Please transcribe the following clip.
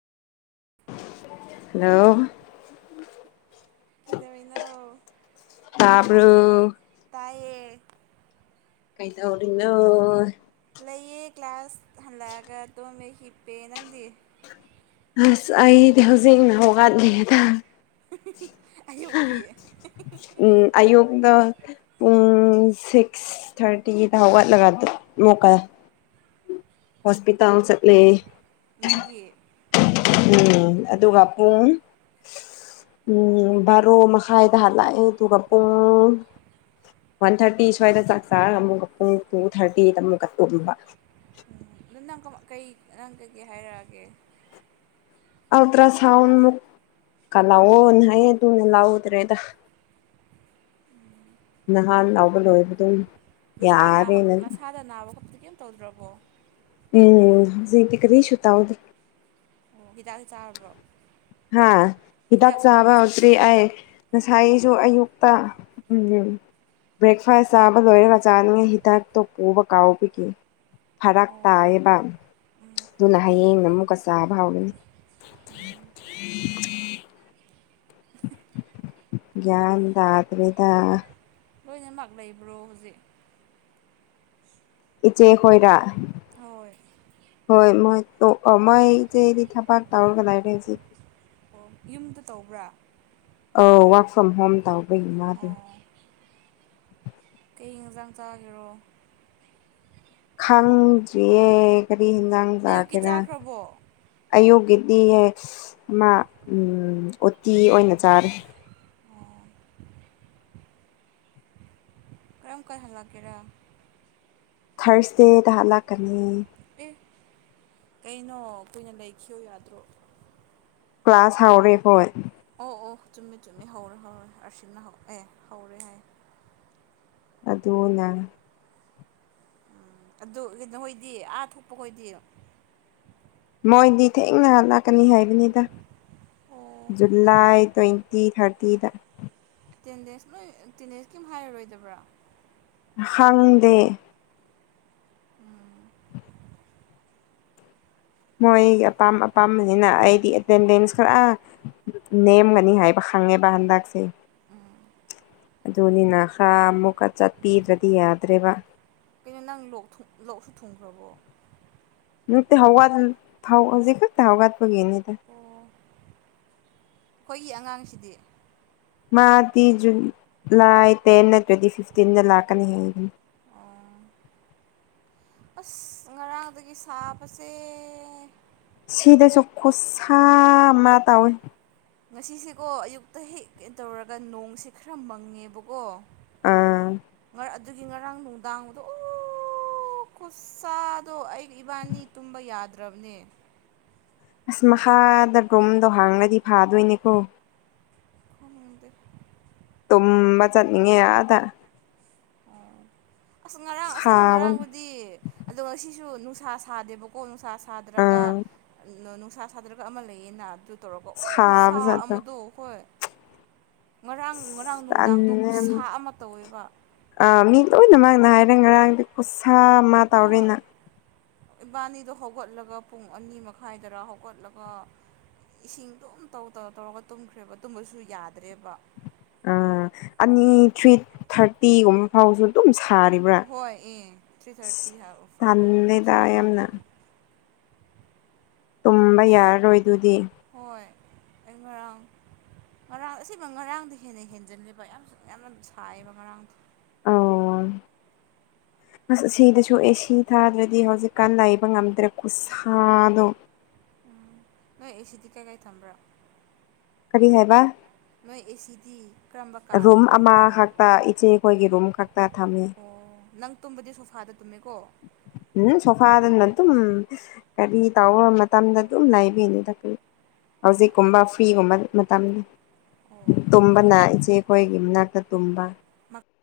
hello ꯀꯩꯗꯧꯔꯤꯅꯣ ꯇꯥꯕ꯭ꯔꯣ ꯇꯥꯏꯌꯦ ꯀꯩꯗꯧꯔꯤꯅꯣ ꯂꯩꯌꯦ ꯀ꯭ꯂꯥꯁ ꯍꯜꯂꯛꯑꯒ ꯇꯨꯝꯃꯦ ꯍꯤꯞꯄꯦ ꯅꯪꯗꯤ ꯑꯁ ꯑꯩꯗꯤ ꯍꯧꯖꯤꯛꯅ ꯍꯧꯒꯠꯂꯤꯌꯦꯗ ꯍ ꯑꯌꯨꯛꯀꯤ ꯎꯝ ꯑꯌꯨꯛꯗꯣ ꯄꯨꯡ ꯁꯤꯛꯁ ꯊꯥꯔꯇꯤꯗ ꯍꯧꯒꯠꯂꯒ ꯗꯥ ꯑꯃꯨꯛꯀ ꯍꯣꯁꯄꯤꯇꯥꯜ ꯆꯠꯂꯦ ꯅꯪꯒꯤ ꯎꯝ ꯑꯗꯨꯒ ꯄꯨꯡ ꯑꯣ ꯎꯝ ꯕꯥꯔꯣ ꯃꯈꯥꯏꯗ ꯍꯜꯂꯛꯑꯦ ꯑꯗꯨꯒ ꯄꯨꯡ ꯋꯥꯟ ꯊꯥꯔꯇꯤ ꯁ꯭ꯋꯥꯏꯗ ꯆꯥꯛ ꯆꯥꯔꯒ ꯑꯃꯨꯛꯀ ꯄꯨꯡ ꯇꯨ ꯊꯥꯔꯇꯤꯗ ꯑꯃꯨꯛꯀ ꯇꯨꯝꯕ ꯑꯗꯨ ꯅꯪ ꯀꯃꯥ ꯀꯩ ꯉꯔꯥꯡ ꯀꯩꯀꯩ ꯅꯪ ꯍꯥꯏꯔꯛꯑꯒꯦ ꯑꯜꯇ꯭ꯔꯥ ꯁꯥꯎꯟ ꯃꯨꯛ ꯀ ꯂꯧꯑꯣ ꯅ ꯍꯥꯏꯌꯦ ꯑꯗꯨꯅ ꯂꯎꯗ꯭ꯔꯦꯗ ꯅꯍꯥꯟ ꯂꯥꯎꯕ ꯂꯣꯏꯈ꯭ꯔꯦ ꯃꯁꯥ ꯅꯥꯕ ꯅꯁꯥꯗ ꯅꯥꯕ ꯈꯣꯠꯄꯗꯤ ꯀꯩꯝ ꯇꯧꯗ꯭ꯔꯕꯣ ꯎꯝ ꯍꯧꯖꯤꯛꯇꯤ ꯀꯔꯤꯁꯨ ꯇꯧꯗꯦ ꯑꯣ ꯍꯤꯗꯥꯛ ꯆꯥꯔꯕ꯭ꯔꯣ ꯍꯥ ꯍꯤꯗꯥꯛ ꯆꯥꯕ ꯍꯤꯗꯥꯛꯀꯨꯝꯕꯗꯤ ꯆꯥ ꯍꯧꯗ꯭ꯔꯤ ꯑꯩ ꯉꯁꯥꯏ ꯗꯨ ꯑꯌꯨꯛꯇ ꯎꯝ ꯎꯝ ꯕ꯭ꯔꯦꯛꯐꯥꯁ ꯆꯥꯕ ꯂꯣꯏꯔꯒ ꯆꯥꯅꯤꯉꯩ ꯍꯤꯗꯥꯛꯇꯣ ꯄꯨꯕ ꯀꯥꯎꯕꯒꯤ ꯐꯔꯛ ꯑꯣ ꯇꯥꯏꯌꯦꯕ ꯎꯝ ꯑꯗꯨꯅ ꯍꯌꯦꯡꯅ ꯑꯃꯨꯛꯀ ꯆꯥꯕ ꯥꯃꯍꯥꯎꯒꯅꯤ ꯒ꯭ꯌꯥꯟ ꯇꯥꯗ꯭ꯔꯦ ꯗꯥ ꯂꯣꯏꯅꯃꯛ ꯂꯩꯕ꯭ꯔꯣ ꯍꯧꯖꯤꯛ ꯏꯆꯦ ꯈꯣꯏꯔ ꯍꯣꯏ ꯍꯣꯏ ꯃꯣꯏ ꯇꯣ ꯑꯣ ꯃꯥꯏ ꯆꯦ ꯗꯤ ꯊꯕꯛ ꯇꯧꯔꯒ ꯂꯥꯏꯔꯦ ꯍꯨꯖꯤꯛ ꯑꯣ ꯌꯨꯝꯗ ꯇꯧꯕ꯭ꯔꯥ ꯑꯧ ꯋꯥꯔꯛ ꯐ꯭ꯔꯣꯝ ꯍꯣꯝ ꯇꯥꯎꯕꯒꯤ ꯃꯥꯗꯨ ꯑꯣ ꯀ꯭ꯔꯤ ꯍꯦꯟꯖꯥꯡ ꯆꯥꯔꯤꯔꯣ ꯈꯪꯗ꯭ꯔꯤꯌꯦ ꯀꯔꯤ ꯌꯦꯟꯖꯥꯡ ꯑꯌꯨꯛꯀꯤ ꯆꯥꯒꯦꯔꯥ ꯆꯥꯈ꯭ꯔꯕꯣ ꯑꯌꯨꯛꯒꯤ ꯗꯤ ꯑ ꯃꯥ ꯎꯝ ꯎꯇꯤ ꯑꯣꯏꯅ ꯆꯥꯔꯦ ꯀꯔꯝ ꯀꯥꯟ ꯍꯜꯂꯛꯀꯦꯔꯥ ꯊ꯭ꯔꯁꯗꯦꯗ ꯍꯥꯂꯛꯀꯅꯤ ꯑꯦ ꯀꯩꯅꯣ ꯀꯨꯏꯅ ꯂꯩꯈꯤꯌꯣ ꯌꯥꯗ꯭ꯔꯣ ꯀ꯭ꯂꯥꯁ ꯍꯥꯎꯔꯦ ꯑꯈꯣꯏ ꯑꯣ ꯑꯣ ꯆꯨꯝꯃꯤ ꯆꯨꯝꯃꯤ ꯍꯧꯔꯦ ꯍꯧꯔꯦ ꯑꯥꯔꯁꯤꯅ ꯑꯦ ꯍꯧꯔꯦ ꯍꯥꯏ ꯑꯗꯨꯅ ꯑꯗꯨ ꯂꯤꯟꯠꯍꯧꯏ ꯍꯣꯏꯗꯤ ꯑꯥ ꯊꯣꯛꯄ ꯈꯣꯏꯗꯤ ꯃꯣꯏꯗꯤ ꯊꯦꯡꯅ ꯍꯥꯂꯥꯛꯀꯅꯤ ꯍꯥꯏꯕꯅꯤꯗ ꯑꯣ ꯖꯨꯂꯥꯏ ꯇ꯭ꯋꯦꯟꯇꯤ ꯊꯥꯔꯇꯤꯗ ꯇꯦꯟꯗꯦꯟꯁ ꯅꯣꯏ ꯇꯦꯟꯗꯦꯟꯁ ꯀꯩꯝ ꯍꯥꯏꯔꯔꯣꯏꯗꯕ꯭ꯔꯥ ꯈꯪꯗꯦ ꯎꯝ ꯃꯣꯏꯒꯤ ꯑꯄꯥꯝ ꯑꯄꯥꯝꯕꯅꯤꯅ ꯑꯩꯗꯤ ꯑꯦꯇꯦꯟꯗꯦꯟꯁ ꯈꯔꯥ ꯅꯦꯝꯒꯅꯤ ꯍꯥꯏꯕ ꯈꯪꯉꯦꯕ ꯍꯟꯗꯛꯇꯤ ꯎꯝ ꯑꯗꯨꯅꯤ ꯅ ꯍꯥ ꯑꯃꯨꯛꯀ ꯆꯠꯄꯤꯗ꯭ꯔꯗꯤ ꯌꯥꯗ꯭ꯔꯦꯕ ꯀꯩꯅꯣ ꯅꯪ ꯂꯣꯛꯊꯨꯡ ꯂꯣꯛꯁꯨ ꯊꯨꯡꯈ꯭ꯔꯕꯣ ꯅꯠꯇꯦ ꯍꯧꯒꯗ ꯍ ꯍꯧꯖꯤꯛꯈꯛꯇ ꯍꯒꯠꯄꯒꯤꯅꯤꯗ ꯑꯣ ꯑꯩꯈꯣꯏꯒꯤ ꯑꯉꯥꯡꯁꯤꯗꯤ ꯃꯥꯗꯤ ꯖꯨꯟ ꯂꯥꯏ ꯇꯦꯟꯅ ꯅꯠꯇ꯭ꯔꯗꯤ ꯐꯤꯐꯇꯤꯟꯗ ꯂꯥꯛꯀꯅꯤ ꯍꯥꯏꯕꯅꯦ ꯑꯣ ꯑꯁ ꯉꯔꯥꯡꯗꯒꯤ ꯁꯥꯕꯁꯦ ꯁꯤꯗꯁꯨ ꯈꯨꯠꯁꯥ ꯑꯃ ꯇꯧꯋꯤ ꯉꯁꯤꯁꯦꯀꯣ ꯑꯌꯨꯛꯇ ꯍꯦꯛ ꯇꯧꯔꯒ ꯅꯣꯡꯁꯦ ꯈꯔ ꯃꯪꯉꯦꯕꯀꯣ ꯑꯥ ꯃꯔ ꯑꯗꯨ ꯑꯗꯨꯒꯤ ꯉꯔꯥꯡ ꯅꯨꯡꯗꯥꯡꯗꯣ ꯑꯣ ꯈꯨꯠꯁꯥꯗꯣ ꯑꯩ ꯏꯕꯥꯅꯤ ꯇꯨꯝꯕ ꯌꯥꯗ꯭ꯔꯕꯅꯦ ꯑꯁ ꯃꯈꯥꯗ ꯒꯨꯝꯗꯣ ꯍꯥꯡꯉꯗꯤ ꯐꯥꯗꯣꯏꯅꯦꯀꯣ ꯈꯪꯗꯦ ꯀꯨꯝꯕ ꯆꯠꯅꯤꯡꯉꯦ ꯑꯥꯗ ꯑꯁ ꯉꯔꯥꯡ ꯑꯁꯤꯅ ꯁꯥꯕꯅ ꯉꯔꯥꯡꯕꯨꯗꯤ ꯑꯗꯣ ꯉꯁꯤꯁꯨ ꯅꯨꯡꯁꯥ ꯁꯥꯗꯦꯕꯀꯣ ꯅꯨꯡꯁꯥ ꯁꯥꯗ꯭ꯔꯒ ꯑꯥ ꯅꯨꯡꯁꯥ ꯁꯥꯗ꯭ꯔꯒ ꯑꯃ ꯂꯩꯌꯦꯅ ꯑꯗꯨ ꯇꯧꯔꯒ ꯑꯣ ꯈꯨꯁꯥ ꯁꯥꯕ ꯖꯥꯠꯇꯣ ꯑꯃꯗꯣ ꯍꯣꯏ ꯉꯔꯥꯡ ꯉꯔꯥꯡ ꯑꯁ ꯅꯨꯡꯗꯥꯡꯗꯣ ꯇꯟꯂꯦ ꯌꯥꯝꯅ ꯈꯨꯠꯁꯥ ꯑꯃ ꯇꯧꯋꯦꯕ ꯑꯩꯅ ꯍꯥꯏꯔꯦ ꯉꯔꯥꯡꯗꯤ ꯈꯨꯠꯁꯥ ꯑꯃ ꯍꯣꯏ ꯇꯧꯔꯦꯅ ꯏꯕꯥꯅꯤꯗꯣ ꯍꯧꯒꯠꯂꯒ ꯄꯨꯡ ꯑꯅꯤ ꯃꯈꯥꯏꯗꯔꯥ ꯍꯧꯒꯠꯂꯒ ꯏꯁꯤꯡ ꯑꯗꯨꯝ ꯇꯧ ꯇꯧꯔ ꯇꯧꯔꯒ ꯇꯨꯝꯈ꯭ꯔꯦꯕ ꯇꯨꯝꯕꯁꯨ ꯌꯥꯗꯦ ꯑ ꯑꯅꯤ ꯊ꯭ꯔꯤ ꯊꯥꯔꯇꯤꯒꯨꯝ ꯐꯥꯎꯁꯨ ꯑꯗꯨ ꯍꯣꯏ ꯑꯦ ꯊ꯭ꯔꯤ ꯊꯥꯔꯇꯤ ꯐꯣꯔ ꯐꯥꯎꯕ ꯑꯗꯨꯝ ꯇꯜꯂꯦꯗ ꯁꯥꯕ ꯃꯥꯜꯂꯦ ꯌꯥꯝꯅ ꯇꯨꯝꯕ ꯑꯁ ꯌꯥꯔꯔꯣꯏ ꯑꯗꯨꯗꯤ ꯍꯣꯏ ꯑꯩ ꯉꯔꯥꯡ ꯉꯔꯥꯡ ꯑꯁꯦꯡꯕ ꯉꯔꯥꯡꯗꯤ ꯍꯦꯟꯅ ꯍꯦꯟꯖꯤꯜꯂꯦꯕ ꯌꯥꯝ ꯌꯥꯝꯅ ꯁꯥꯏꯌꯦꯕ ꯉꯔꯥꯡꯗ [inaudible] ꯑꯧ ꯑꯁ ꯁꯤꯗꯁꯨ ꯑꯦ ꯁꯤ ꯊꯥꯗ꯭ꯔꯗꯤ ꯍꯧꯖꯤꯛꯀꯥꯟ ꯂꯩꯕ ꯉꯝꯗ꯭ꯔꯦ ꯈꯨꯠꯁꯥꯗꯣ ꯅꯣꯏ ꯑꯦ ꯁꯤꯗꯤ ꯀꯥꯢꯀꯥꯏ ꯊꯝꯕ꯭ꯔꯥ ꯀꯔꯤ ꯍꯥꯏꯕ ꯅꯣꯏ ꯑꯦꯁꯤꯗꯤ ꯀꯔꯝꯕ ꯀꯥꯗ ꯑꯗꯨꯝ ꯑꯃ ꯊꯝꯕ꯭ꯔꯥ ꯍꯥꯏꯕ ꯈꯛꯇ ꯏꯆꯦ ꯈꯣꯏꯒꯤ ꯔꯨꯝ ꯈꯛꯇ ꯊꯝꯃꯤ ꯑꯣ ꯅꯪ ꯇꯨꯝꯕꯗꯤ ꯁꯣꯐꯥꯗ ꯇꯨꯝꯃꯦꯀꯣ ꯎꯝ ꯁꯣꯐꯥ ꯗꯅ ꯑꯗꯨꯝ ꯀꯔꯤ ꯇꯧꯕ ꯃꯇꯝꯗ ꯑꯗꯨꯝ ꯂꯩꯕꯩꯅꯤ ꯗ ꯑꯣ ꯍꯧꯖꯤꯛꯀꯨꯝꯕ ꯐ꯭ꯔꯤꯒꯨꯝꯕ ꯃꯇꯝꯅꯤ ꯑꯣ ꯇꯨꯝꯕꯅ ꯏꯆꯦ ꯑꯩꯈꯣꯏꯒꯤ ꯃꯅꯥꯛꯇ ꯇꯨꯝꯕ ꯃ